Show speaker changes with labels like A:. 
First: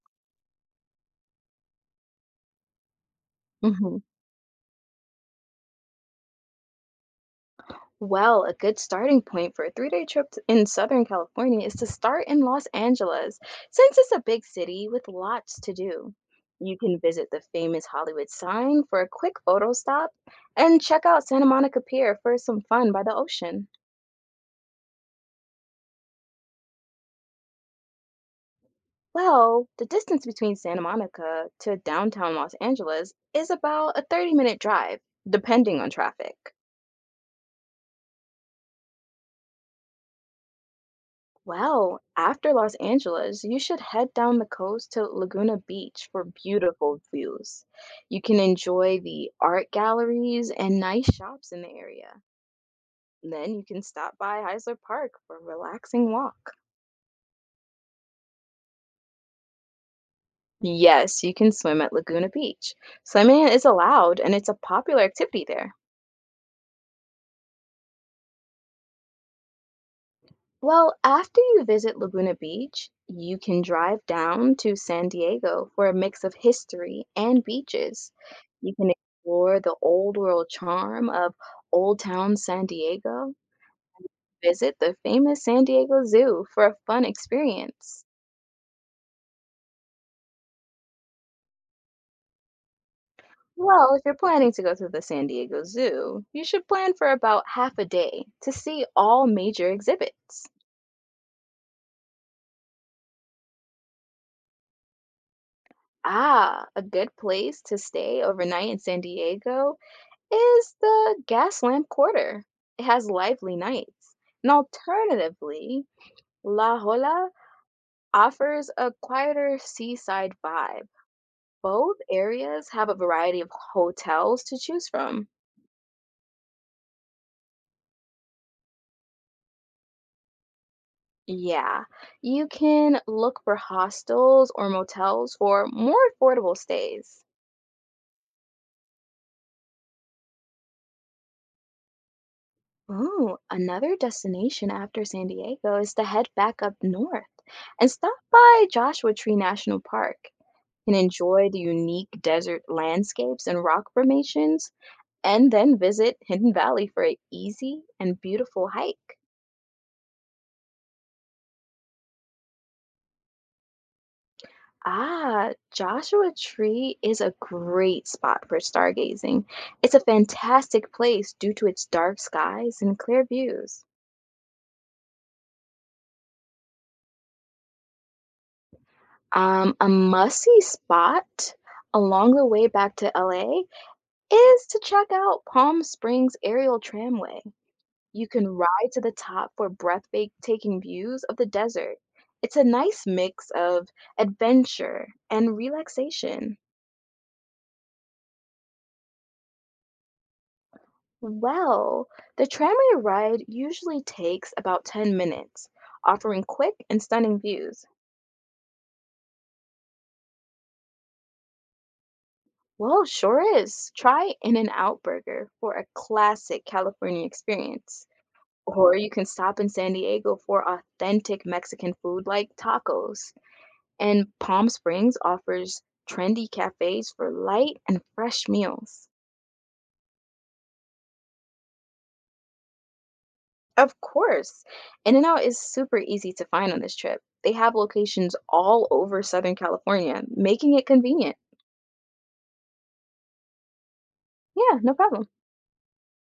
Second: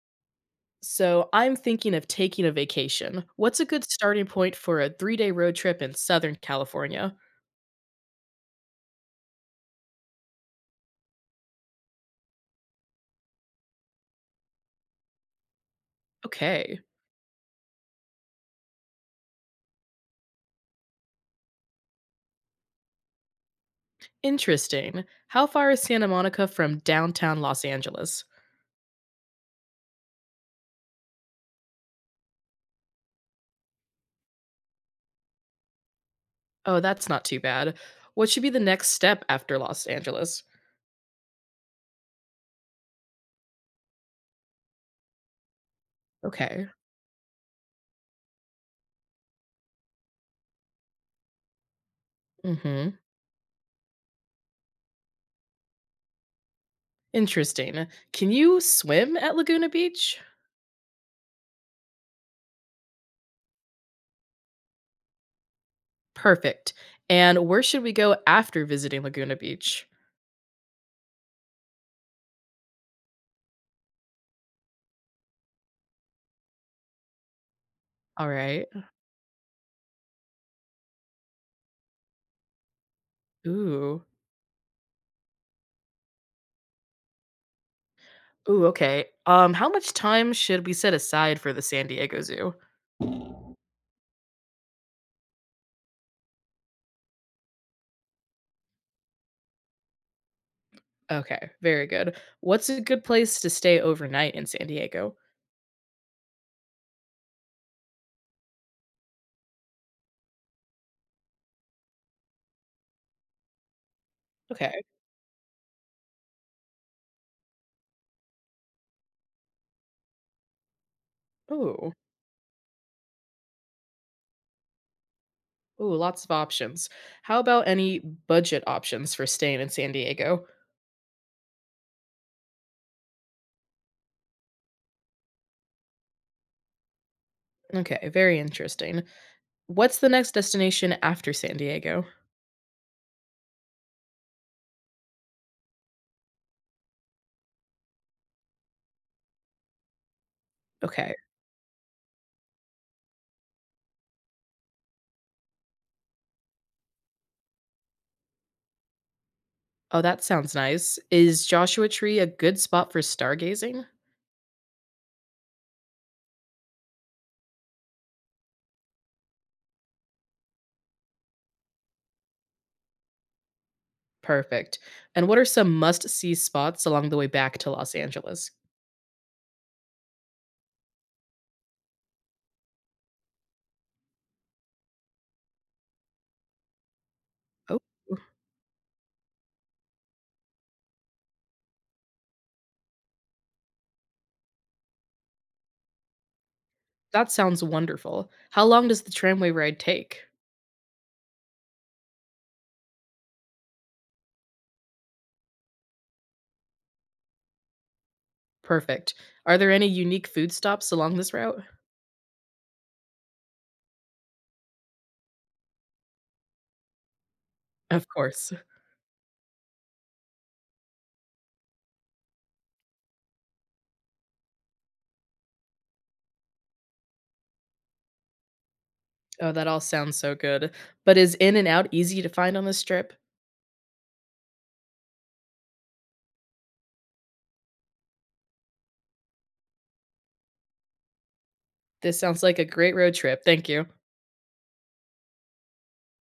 A: So I'm thinking of taking a vacation. What's a good
B: hmm
A: starting point for a 3 day road trip in Southern California?
B: Well, a good starting point for a 3 day in Southern California is to start in Los Angeles, since it's a big city with lots to do. You
A: Okay.
B: can visit the famous Hollywood sign for a quick photo stop and check out Santa Monica Pier for some fun by the ocean.
A: Interesting. How far is Santa Monica from downtown Los Angeles?
B: Well, the distance between Santa Monica to downtown Los Angeles is about a 30-minute drive, depending on traffic.
A: Oh, that's not too bad. What should be the next step after Los Angeles?
B: Well, after Los Angeles, you should head down the coast to Laguna Beach for
A: Okay.
B: beautiful views. You can enjoy the art galleries and nice shops in the area.
A: Mm-hmm.
B: Then you can stop by Heisler Park for a relaxing walk.
A: Interesting. Can you swim at Laguna Beach?
B: Yes, you can swim at Laguna Beach. Swimming is allowed and it's a popular activity there.
A: Perfect. And where should we go after visiting Laguna Beach?
B: Well, after you visit Laguna Beach, you can drive down to San Diego for a mix of history and beaches.
A: All right.
B: You can explore the old world charm of Old Town San Diego,
A: Ooh.
B: visit the famous San Diego Zoo for a fun experience.
A: Ooh, okay. How much time should we set aside for the San Diego Zoo?
B: Well, if you're planning to go to the San Diego Zoo, you should plan for about half a day to see all major exhibits.
A: Okay, very good. What's a good place to stay overnight in San Diego?
B: Ah, a good place to stay overnight in San Diego is the gas lamp quarter. It has lively nights. And
A: Okay.
B: alternatively, La Jolla offers a quieter seaside vibe.
A: Ooh,
B: Both areas have a variety of hotels to choose from.
A: ooh, lots of options. How about any budget options for staying in San Diego?
B: Yeah, you can look for hostels or motels for more affordable stays.
A: Okay, very interesting. What's the next destination after San Diego?
B: Ooh, another destination after San Diego is to head back up north and stop by Joshua Tree National Park. Can
A: Okay.
B: enjoy the unique desert landscapes and rock formations, and then visit Hidden Valley for an easy and beautiful hike.
A: Oh, that sounds nice. Is Joshua Tree a good spot for stargazing?
B: Ah, Joshua Tree is a great spot for stargazing. It's a fantastic place due to its dark skies and clear views.
A: Perfect. And what are some must-see spots along the way back to Los Angeles?
B: A must-see spot along the way back to LA is to check out Palm Springs Aerial Tramway.
A: Oh,
B: You can ride to the top for breathtaking views of the desert. It's a nice mix of adventure and relaxation.
A: that sounds wonderful. How long does the tramway ride take?
B: Well, the tramway ride usually takes about 10 minutes, offering quick and stunning views.
A: Perfect. Are there any unique food stops along this route?
B: Well, sure is. Try In N Out Burger for a classic California experience.
A: Of course.
B: Or you can stop in San Diego for authentic Mexican food like tacos. And Palm Springs offers trendy cafes for light and fresh meals.
A: Oh, that all sounds so good. But is In and Out easy to find on this trip?
B: Of course, In-N-Out is super easy to find on this trip. They have locations all over Southern California, making it convenient.
A: This sounds like a great road trip. Thank you.
B: Yeah, no problem.